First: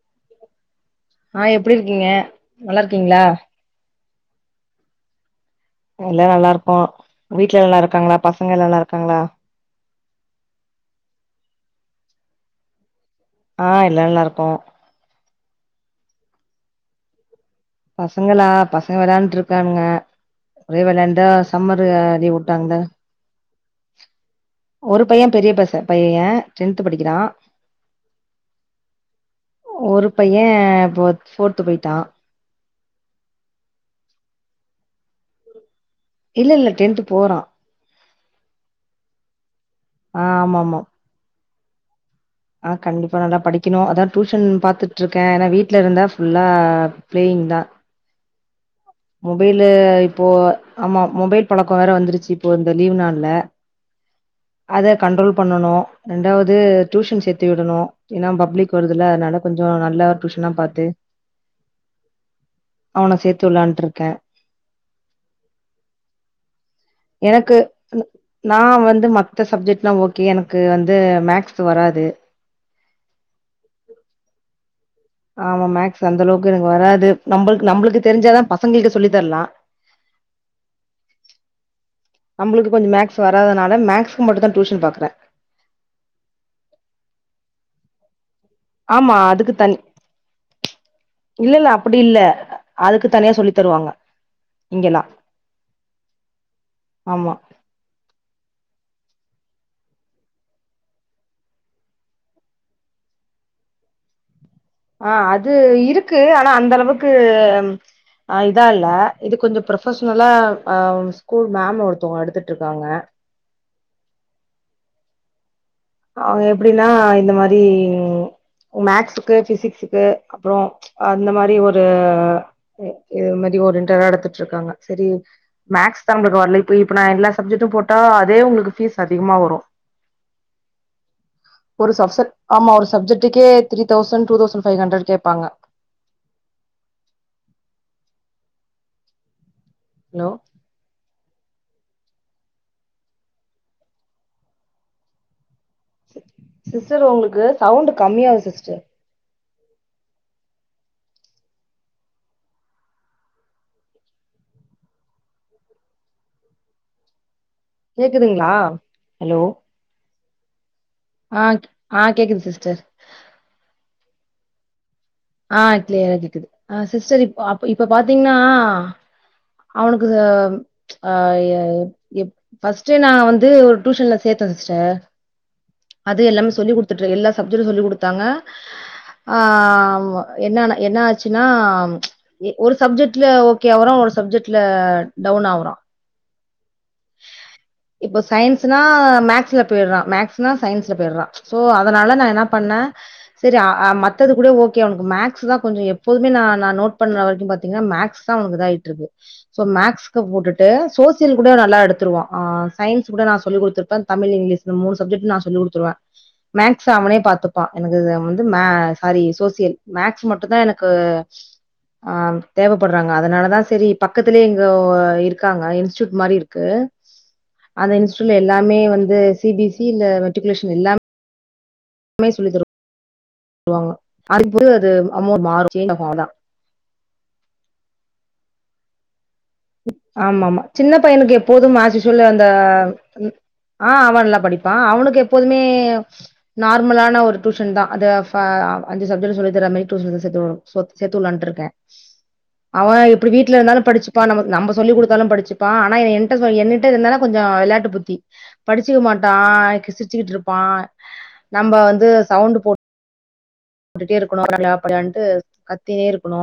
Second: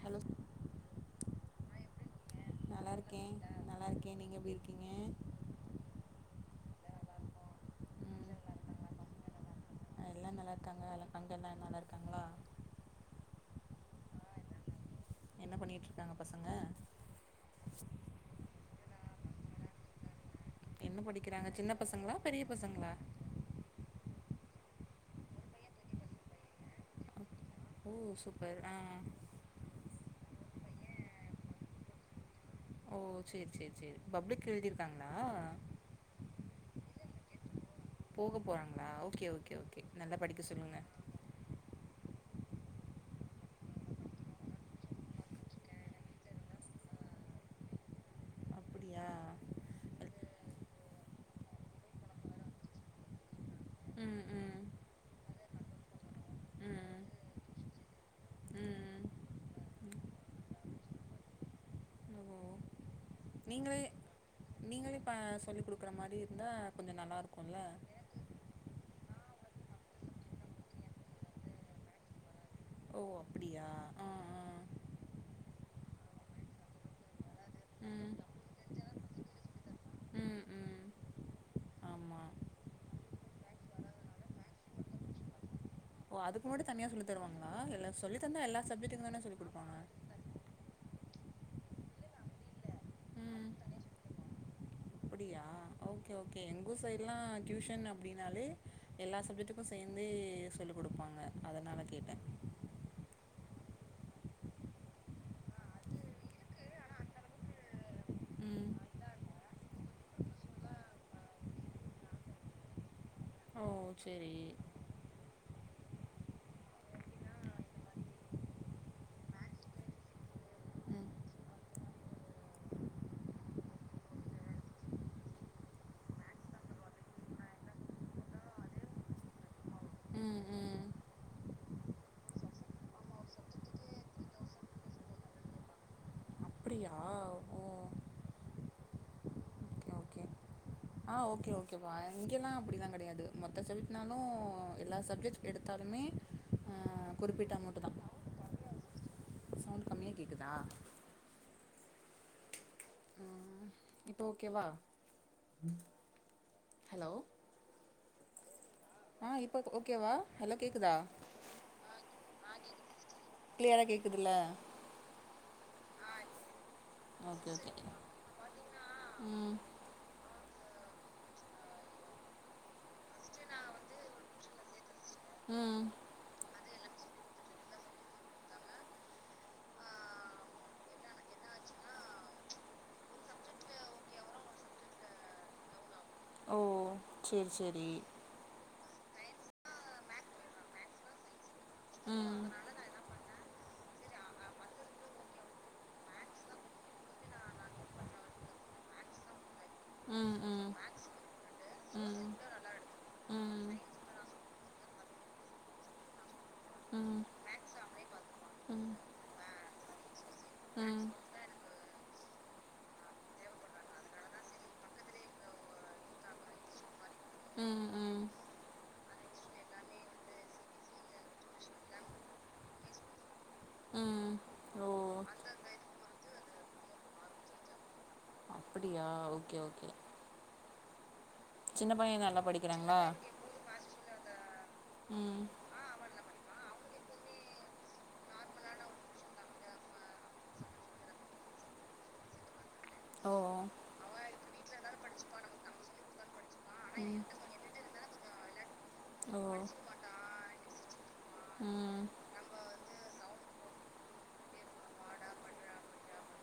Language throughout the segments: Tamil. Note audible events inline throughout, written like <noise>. ஹலோ ஆ எப்டி இருக்கீங்க நல்லா இருக்கே நல்லாருக்கே நீங்க எப்டி இருக்கீங்க எல்லா நல்லாருக்கோ வீட்ல நல்லாருக்காங்களா பசங்க நல்லாருக்காங்களா அ எல்லா நல்லாருக்காங்க எல்லா அங்க எல்லா நல்லா இருக்காங்ளா ஆ எல்லா நல்லாருக்கோ என்ன பண்ணிட்ருக்காங்க பசங்க பசங்களா பசங்க வெளையான்ட்ருக்கானுங்க ஒரே என்ன வெலையாண்டா படிக்கிறாங்க சின்ன சம்மர் அ பசங்களா லீவு பெரிய வுட்டாங்ள பசங்களா ஒரு பைய பெரிய பச பைய டென்த் படிக்கிறா ஓ சூப்பர் ஆ ஒரு பைய போ ஃபோர்த்து போய்ட்டா ஓ செரி செரி செரி பப்ளிக் எழுதிருக்காங்ளா இல்ல இல்ல டென்த்து போறா போக போறாங்ளா ஓகே ஓகே ஓகே நல்லா ஆ படிக்க ஆமா சொல்லுங்க ஆமா ஆ கன்டிப்பா நல்லா படிக்கனு அதா டியூஷன் பாத்துட்ருக்க ஏனா வீட்ல இருந்தா ஃபுல்லா பிளேயிங் தா அப்பிடியா மொபைலு இப்போ ஆமா மொபைல் பழக்கோ வேற வந்துருச்சி இப்போ இந்த லீவ் நாள்ள ம் ம் அத கண்ட்ரோல் பண்ணணு ரெண்டாவது ம் டியூஷன் சேத்து விடணு ஏனா பப்ளிக் ம் வருதுல்ல அதனால கொஞ்சோ நல்ல டியூஷனா பாத்து அவன சேத்தி வுலான் தே நீங்களே இப்போ சொல்லி குடுக்குறே மாரி இருந்தா கொஞ்சோ நல்லா எனக்கு இருக்குல்லே நா வந்து மத்த சப்ஜெக்ட்லா ஓ கே எனக்கு வந்து மேக்ஸ் வராது ஓ அப்பிடியா ஆ ஆ ஆமா மேக்ஸ் அந்த அளவுக்கு எனக்கு வராது நம்பளுக் நம்மளுக்கு ம் தெரிஞ்சாதா பசங்களுக்கு சொல்லி தரலா ம் ம் ஆமா நம்ளுக்கு கொஞ்சோ மேக்ஸ் வரதனால மேக்ஸ்க்கு மட்டு தா டியூஷன் பாக்கறே ஓ அதுக்கு மட்டு தனியா சொல்லி தருவாங்களா இல்ல சொல்லித் தந்தா எல்லா சப்ஜெக்டுக்கு தானே சொல்லி குடுப்பாங்க இல்லல்லே அப்பிடி இல்லே ம் இங்கெல்லா அப்பிடியா ஓ கே ஓ கே எங்கூர் சைட்டு லா ஆமா டியூஷன் அப்பிடனாலே எல்லா சப்ஜெக்டுக்கு சேந்தே சொல்லிக் குடுப்பாங்கே அதுனால கேட்டே ஆ அது இருக்கு ஆனா அந்த அளவுக்கு ஆ இதா ம் இல்ல இது கொஞ்சோ பு ரொஃபஷனல்லா ஆ ஸ்கூல் மேம் ஒருத்தவங்கே எடுத்துட்டிருக்காங்கே ஒ செரி அவங்க எப்பிடின்னா இந்தே மாரி மேக்ஸுக்கு பிசிக்ஸுக்கு அப்புறோ ம் அந்த மாரி ஒரு இது மாரி ஓரியண்டட் டா எடுத்துட்டு இருக்காங்கே செரி மேக்ஸ் தா உங்களுக்கு வரலே இப்போ இப்போ நா எல்லா சப்ஜெக்டும் போட்டா அதே உங்களுக்கு ஃபீஸ் அதிகமா வரு ம் ம் ஒரு சப்சட் ஆமா ஒரு சப்ஜெக்டக்கே three thousand two thousand five hundred கேபாங்கே அப்பிடியா ஓ ஓகே ஓகே ஹலோ ஆ ஓ கே ஓ கேப்பா இங்கெல்லா அப்டில்லா கெடையாது மொத்த சப்ஜெக்ட்னாலு எல்லா சப்ஜெக்ட் எடுத்தாலுமே ஆ சிஸ்டர் உங்களுக்கு குறிப்பிட்டா அமௌண்ட்தா சவுண்ட் கம்மியாகுது சிஸ்டர் சவுண்ட் கம்மியா கேக்குதா இப்போ ஓ கேவா ஹலோ கேக்குதுங்களா ஆ ஹலோ இப்போ ஓ கேவா நல்லா கேக்குதா ஆ ஆ கேக்குது சிஸ்டர் கிளியரா கேக்குதுல்லே ஆ கிளியரா கேக்குது ஆ சிஸ்டர் இப்போ ஓகே அ ஓகே இப்போ பாத்தீங்கன்னா ம் அவனுக்கு அ எப் ஃப்ஸ்ட்டு நா வந்து ஒரு டியூஷன்லே சேத்தே சிஸ்டர் ம் அது எல்லாமே சொல்லி குடு த்துட்டு எல்லா சப்ஜெடு சொல்லி குடுத்தாங்க ஆ என்ன னா என்னாச்சு னா எ ஒரு சப்ஜெக்ட்ல ஓகே ஆவுற ஒரு சப்ஜெக்ட்ல டவுன் ஆவுறா ஓ செரி சரி இப்ப சயின்ஸ்னா மேக்ஸ்ல போயிடறா மேக்ஸ்னா சயின்ஸ்ல போயிடறா சோ அதனால நா ம் என்னாப் பண்ணே செரி அ அ மத்தது கூட ஓகே அவனுக்கு மேக்ஸ் தா கொஞ்ச எப்போதுமே நா நா நோட் பண்ணற வரைக்கு பாத்தீங்கன்னா மேக்ஸ் தா அவனுக்கு இதாயிட்டு இருக்கு சோ மேக்ஸ்க்கு ம் போட்டுட்டு ம் சோசியல் கூட நல்லா எடுத்துருவோ ம் ஆ சயின்ஸ் கூட நா சொல்லிக் ம் குடுத்திருப்பே தமிழ் இங்கிலீஷ் இந்த மூணு சப்ஜெக்ட் நா சொல்லி குடுத்துருவே மேக்ஸ் ம் அவனே ம் பாத்துப்பா எனக்கு வந்து மே சாரி சோசியல் மேக்ஸ் மட்டும்தா எனக்கு ம் ஆ தேவைப்படுறாங்க அதனால தா செரி பக்கத்திலயே இங்க இருக்காங்க இன்ஸ்டூட் மாரி இருக் க்கு ம் அந்த ம் இன்ஸூட்ல எல்லாமே வந்து சிபிஎஸ்ஸி இல்ல மெட்ரிகுலேஷன் எல்லாமே உண்மய சொல்லி தரு ம் அத்து ஓ அது <unintelligible> அப்படியா ஓகே ஓகே ஆமாமா சின்ன பையனுக்கு எப்போதும் சின்ன பைய ஆஸ்யூஸ்லா நல்லா அந்த படிக்கிறாங்களா ஆ அவெல்லா படிப்பா அவனுக்கு ம் எப்போதுமே நார்மலான ஒரு டியூஸன் தா அது அஞ்சு சப்ஜெக்ட் சொல்லி தர மாரி டியூஷன் தா சேத்து சேத்துவுட்லான்ட்டு இருக்கே அவ எப்டி வீட்டுல ஓ இருந்தாலு படிச்சு இப்ப நம நம்ம சொல்லி கொடுத்தாலு படிச்சுப்பா ஆனா என்ட் என்னிட்ட இருந்தாலு கொஞ்ச வெளாட்டு புத்தி படிச்சுக்க மாட்டா ஓ கிசிரிச்சுக்கிட் ருப்பா நம்ம ம் வந்து சவுண்ட் போட் பட்டுட்டே இருக்கணும் பர்ரா பர்ரா னு கத்தினே இருக்கணு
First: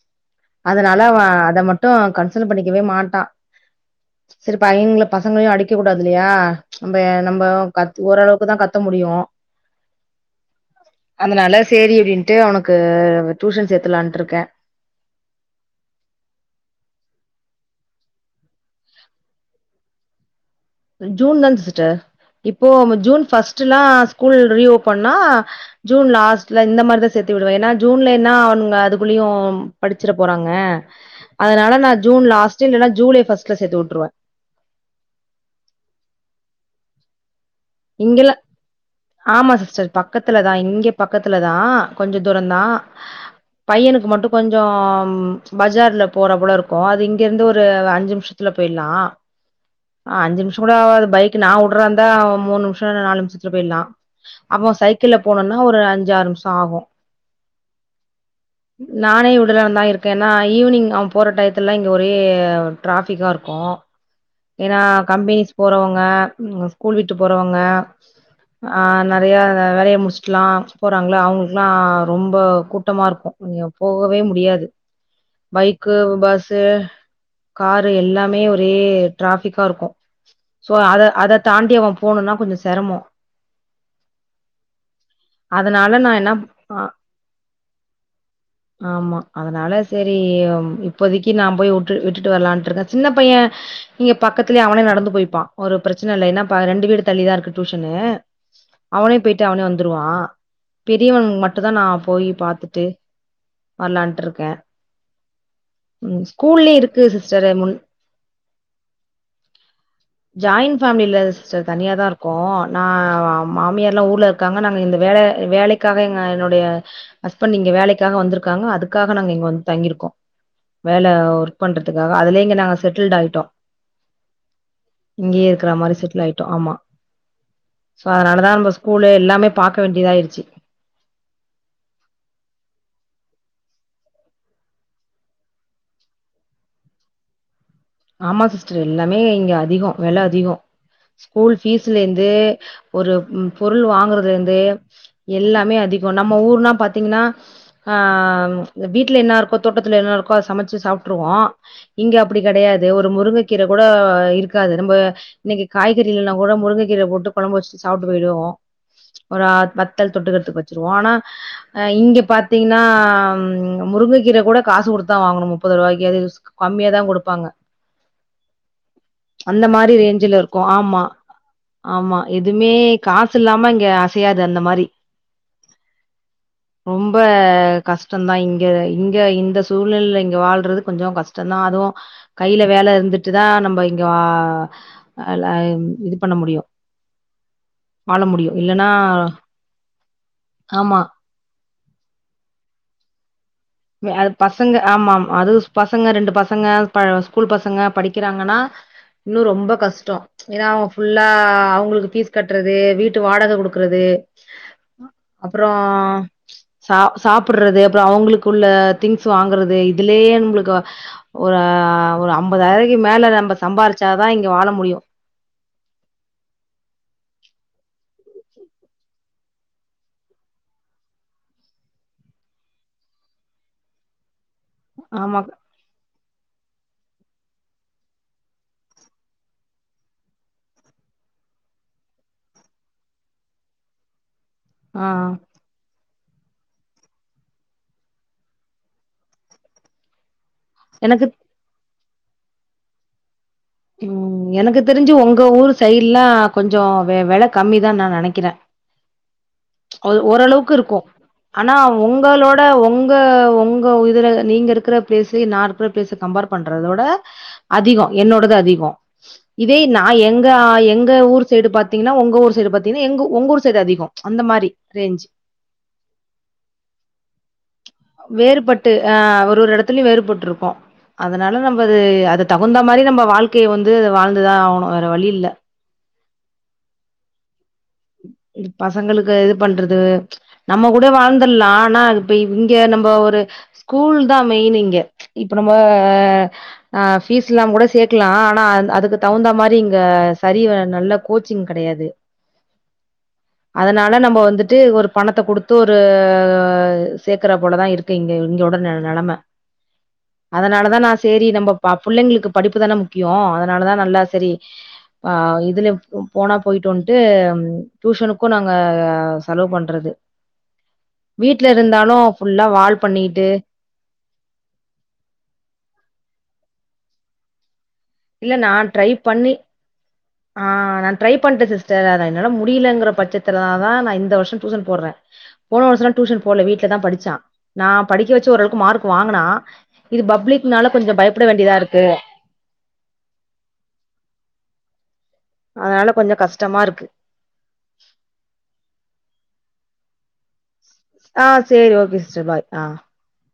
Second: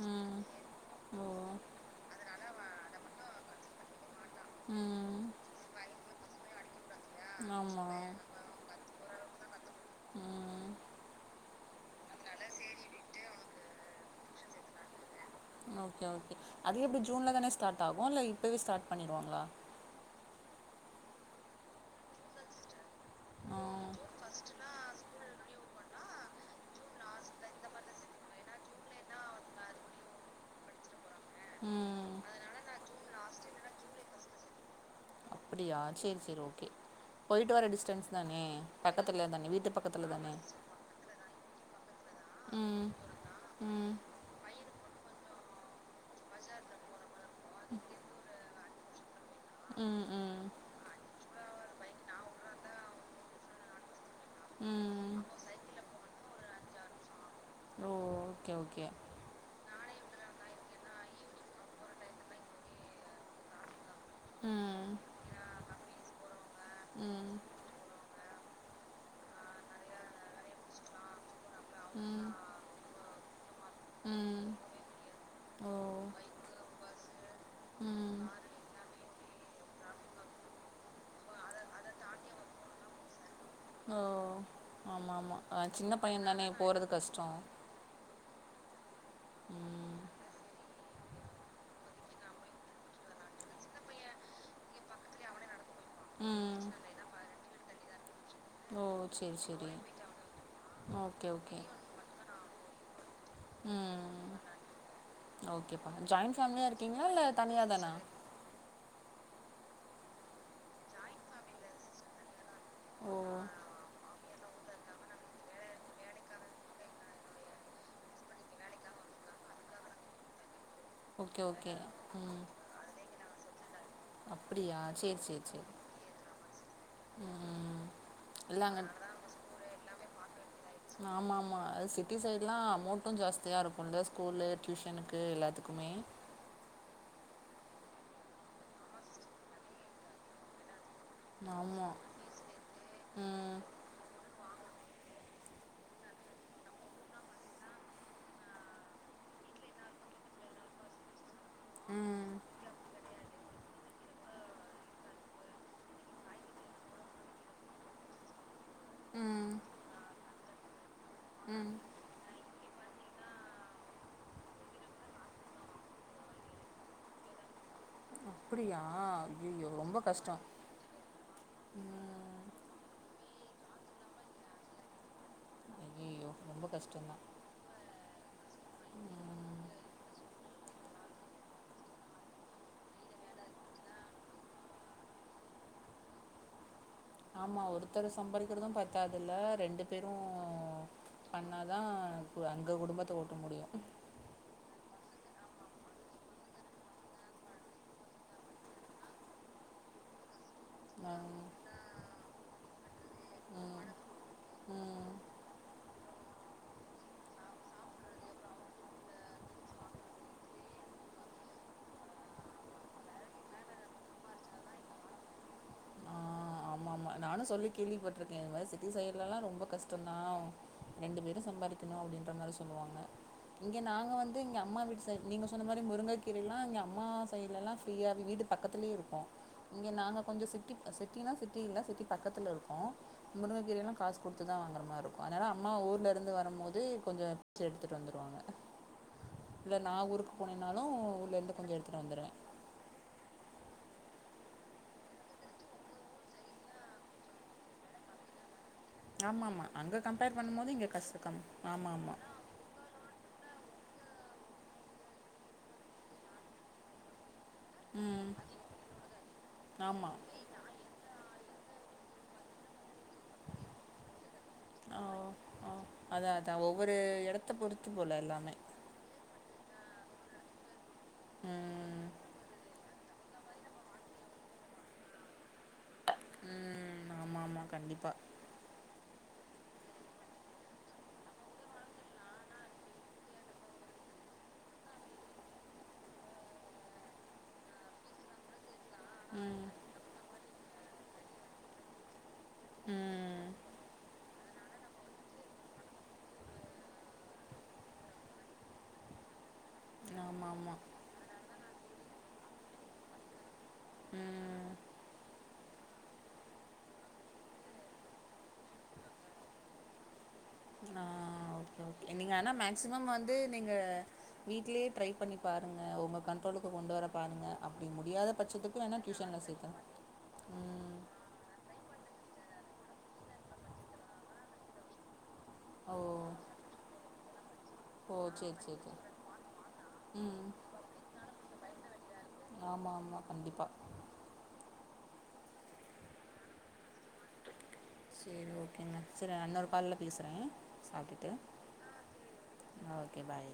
ம் அதனால அவ ஓ அத மட்டு கன்சொல் பண்ணிக்கவே மாட்டா சில பையன்கள ம் பசங்களையு அடிக்க கூடாது இல்லையா நம்ம நம்ம ஆமா கத் ஓரளவுக்கு தா கத்த முடியு ம் அதனால சரி அப்டின்ட்டு அவனுக்கு டியூசன் சேத்துட்லான்ட்ருக்க ஓகே ஓகே அது எப்டி ஜூன் தானே ஸ்டாட் ஆகு இல்ல இப்பவே ஸ்டாட் பண்ணிட்வாங்ளா ஜூன் தான் சிஸ்டர் இப்போ ஜூன்பஸ்ட்டுனா ஸ்கூல் ரீ ஓபன்னா ஜூன் லாஸ்ட்ல இந்த மாரிதா சேத்து விடுவே ஏன்னா ஜூன்ல என்னா அவங்க அதுக்குள்ளயு படிச்சிர போறாங்க ஆ அதனால நா ம் ஜூன் லாஸ்ட்ல இல்லன்னா ஜூலை பஸ்ட்ல சேத்து வுட்ருவே அப்படியா சேர் சேர் ஓகே போயிட்டு வர டிஸ்ட இங்கல்ல ஆமா சிஸ்டர் பக்கத்துல இங்க பக்கத்துல தா கொஞ்ச தூரந்தா ம் ம் பையனுக்கு மட்டு கொஞ்ச பஜார்ல போற போல இருக்கு அது இங்கேர்ந்து ஒரு அஞ்சு நிமிஷத்தில போயிற்லா ம் அஞ்சு ம் நிமிஷங் கூட ஆகாது பைக் நா வுட்றேந்தா மூண் நிம்ஸ்ஸோ இல்ல நாலு நிமிசத்துல போயிற்லா அப்ப ம் சைக்கிள்ல போனும்னா ஒரு அஞ்சாறு நிமிஷொ ஆகு ஓ ஓகே ஓகே நானே விடலாந் தா இருக் ஓகேன்னா ஈவினிங் அவ போற டையத்துலா இங்க ஒரே ட்ராஃபிக்கா இருக்கு ஏன்னா ம் கம்பெனிஸ் போறவங்க ஸ்கூல் விட்டு ம் போறவங்க ஆ நெறைய வேலய முடிச்சுட்டல்லா போறாங்ளா அவங்களுக்கெல்லா ம் ரொம்ப கூட்டமா ருக்கு நீங்க போகவே ம் முடியாது ஓ பைக்கு பஸ்சு காரு ம் எல்லாமே ஒரே டிராபிக்கா இருக்கு சோ அத அத தாண்டி அவ போணுன்னா கொஞ்ச செரமொ ஓ ஆமாமா சின்ன அதனால நா பைய என்ன தானே ஆ போறது கஷ்டொ ஆமா அதனால ம் சரி இப்போதைக்கு நா போய் வுட்டு விட்டுட்டு வரலான்ட் ருக்கே சின்ன பைய இங்க பக்கத்துலயே அவனே நடந்து போய்ப்பா ஒரு பிரச்சன இல்ல ஏன்னா ம் ஃபிரெண்டு வீடு தள்ளிதா இருக்கு டியூஷனு ஓ அவனே சேரி போய்ட்டு அவனே சேரி வந்துருவா பெரியவ ஓகே ஓகே மட்டுந்தா நா போய் பாத்துட்டு ம் ஓகேப்பா ஜாயிண்ட் ஃபேமிலியா ஸ்கூல்லயே இருக்கு இருக்கீங்களா இல்ல சிஸ்டர் தனியா முன் தானா ஜாய்ன் ஃபேமிலில ஸ்டர் தனியாதா ர்க்கொ நா ஓ மாமியார்ல்லா ஊர்ல ருக்காங்க நாங்க இந்த வேல வேலக் க்காவ எங்க என்னுடைய ஹஸ்பண்ட் இங்க வேலக்காக வந்திருக்காங்க அதுக்காக நாங்க இங்க வந்து தங்கிருக்கோ வேல ஓகே ஒர்க் ஓகே பண்றதுக்காக ம் அதுலயெ இங்க நாங்க செட்டில்ட் ஆயிட்டோ அப்படியா சேரி சேரி இங்கயே சேரி இருக்ற மாரி செட்டில் ஆய்ட்டோ ஆமா ம் சோ அதனாலதா இல்ல இந்த அங்க ஸ்கூலு எல்லாமே பாக்க வேண்டியதாயிருச்சு ஆமா ஆமா அது சிட்டி சைட்லா அமௌன்டு ஜாஸ்தியா இருக்குல்ல ஸ்கூலு டியூஷனுக்கு எல்லாத்துக்குமே ஆமா சிஸ்டர் எல்லாமே இங்க அதிகோ வெல அதிகோ ஸ்கூல் ஆமா ஃபீஸ்லே இரு ந்து ஒரு ம் பொருள் வாங்குறதுல இந்து எல்லாமே அதிகோ நம்ம ஊர்னா பாத்தீங்ன்னா ஆ வீட்ல என்னா இருக்கோ தோட்டத்துல என்னா இருக்கோ அத சமைச்சு சாப்ட்ருவோ இங்க ம் அப்டி கெடையாது ஒரு முருங்க கீரக்கூட இருக்காது நம்ப இன்னிக்கு காய்கறி இல்லனா கூட முருங்க கீர போட்டு கொழம்ப வச்சுட்டு சாப்ட்டு போய்ருவோ ஒரு அ ம் வத்தள் தொட்டுக்றதுக்கு வச்சிருவோ ஆனா ம் அ இங்க பாத்தீங்கன்னா முருங்கைக்கீரை காசு கொடுத்தா வாங்கணு முப்பது ரூவாக்கு கம்மியாதா குடுப்பாங்க அப்டியா அந்த மாரி ரேஞ்ல இருக்கு ஆமா ஆமா ம் எதுமே காசு இல்லாம இங்க அசையாது அந்த மாரி ம் ரொம்ப கஷ் டந்தா இங்க இங்க இந்த சூழ்நெலல இங்க வாழ்றது கொஞ்ச கஷ்டந்தா அதுவு கைய்ல வேல இருந்துட்டுதா நம்ப இங்க அ ல அ இது பண்ண முடியு ஆமா ஒருத்தரு வாழ முடியு சம்பாதிக்கிறது இல்லன்னா பத்தாதுல்ல ரெண்டு பேரு ஆமா பண்ணாதா அங்க குடும்பத்த ஓட்ட முடியு அ பசங்க ஆமாமா அது பசங்க ரெண்டு பசங்க ப ஸ்கூல் பசங்க படிக்கிறாங்கன்னா இன்னு ரொம்ப கஷ்டொ ஏன்னா அவங்க ஆ, ஃபுல்லா அவங்களுக்கு பீஸ் கட்றது வீட்டு வாடக குடுக்றது ம் அப்றோ சா சாப்பிட்றது அப்ற அவங்களுக் குள்ள திங்ஸ் வாங்கறது இதுலயே நம்மளுக்கு ஒரு ஒரு ஐம்பதாயிரக்கு மேல நம்ம சம்பாரிச்சாதா இங்க வாழ முடியு ஆமா ஆமா நானு சொல்லி கேள்விப்பட்ருக்கே இது மாரி சிட்டி சைட்லலா ரொம்ப கஷ்டந்தா ரெண்டு பேரு சம்பாதிக்கணு அப்டின்ற மாரி சொல்லுவாங்க இங்க நாங்க வந்து இங்க அம்மா வீட்டு சைட் ஆமா. நீங்க சொன்ன மாரி முருங்கைக்கீரைலா இங்க அம்மா சைட்லல்லா ஃப்ரீயா வீட்டு பக்கத்லே இருக்கு இங்க நாங்க கொஞ்ச சிட்டி சிட்டினா சிட் டி இல்ல சிட்டி பக்கத்துல இருக்கு முருங்ககீரல்லா காசு குடுத்துதா வாங்ற ஆ மாரி இருக்கு அனால அம்மா ஊர்ல இருந்து வரு போது கொஞ்ச சு எடுத்துட்டு வந்துருவாங்க இல்ல நா ஊருக்கு போனேனாலு எனக்கு ஊர்ல இருந்து கொஞ்ச எடுத்துட்டு வந்துருவே ம் எனக்கு தெரிஞ்சு ஒங்க ஊர் சைடு்லா கொஞ்ச வெல கம்மிதா நா நெனைக்கிறே ஆமாம் ஆமாம் அங்கே கம்பேர் ஓரளவுக்கு பண்ணும்போது இங்கே இருக்கு கஷ்டம் கம் ஆனா ஆமாம் ஆமாம் ஒங்களோ ங்க ஒங்க ஒங்க இதுல நீங்க இருக்கிற ப்ளேஸ் நா இருக்ற ப்ளேஸ் கம்பேர் பண்றதோட அதிக ம் என்னோடது அதிக இதே நா ஆமா எங் அ எங்க ஊர் சைடு பாத்தீங்கன்னா ஒங்க ஊர் சைடு பாத்தீங்கன்னா எங்க ஊ ஒங்கூரு சைடு அதிக அந்த மாரி ஆ ரேஞ்ச் ஆ அதா அதா ஒவ்வொரு எடத்த பொறுத்து போல எல்லாமே ட்டு அ ஒரு ஒரு வேறுபட்டிருக்கோ அதனால நம்மது ம் அது தகுந்த மாரி நம்ம வாழ்க் கே வந்து வாழ்ந்துதா ஆவ்ணு வேற வழி இல்ல ம் ஆமா ஆமா கண்டிப்பா இ பசங்களுக்கு இது பண்றது நம்ம கூட வாழ்ந்துட்லா ஆனா இப்ப இங்க நம்ப ஒரு ஸ்கூல்தா மெயின் இங்க இப்ப நம்ப ஆ ஃபீஸ் இல்லாம கூட சேக்லாம் ஆனா அது அதுக்கு தகுந்தா ம் மாரி இங்க சரி வ நல்ல கோச்சிங் கிடையாது ம் அதனால நம்ம வந்துட்டு ஒரு பணத்த கொடுத்து ஒரு சேக்கற போலதான் இருக் கு இங்க இங்கோட ந நெலம ஆமா ஆமா அதனாலதா நா சேரி நம்ம பா பிள்ளைங்களுக்கு படிப்பு தான முக்கியொ அ தனாலதா நல்லா சரி ம் ஆ இதுல போ போனா போயிட்டு வந்ட்டு டியூஷனுக்கும் நாங்க செலவு பண்றது ஆ வீட்ல ஓகே ஓகே இருந்தாலும் நீங்க ஆனா ஃபுல்லா வால் மேக்சிமம் வந்து பண்ணிட்டு நீங்க வீட்லயே ட்ரை பண்ணி பாருங்க உங்க கண்ட்ரோலுக்கு கொண்டு வர பாருங்கள் அப்டி முடியாத இல்ல பட்சத்துக்கும் நான் வேணா ட்ரை டியூஷன்ல பண்ணி சேத்து ஆ நா ட்ரை பண்றேன் சிஸ்டர் அத என்னால முடியலங்கிற பட்சத்துல தா நா இந்த வருஷம் டியூஷன் போட்றேன் போன ஓ வருஷம்ல டியூஷன் போல வீட்டுல தான் படிச்சான் நா ஓ படிக்க வச்ச சேரி ஓரளவுக்கு சேரி மார்க் சேரி வாங்குனா இது ம் பப்ளிக்னால கொஞ்சம் பயப்பட வேண்டியதா இருக்கு ஆமா ஆமா கண்டிப்பா அதனால கொஞ்சம் கஷ்டமா இருக்கு செரி ஓகேங்கா செர் அன்னொரு கால்ல பேசுறேன் ஆ செரி ஓகே சிஸ்டர் பாய் ஆ ஓகே பாய்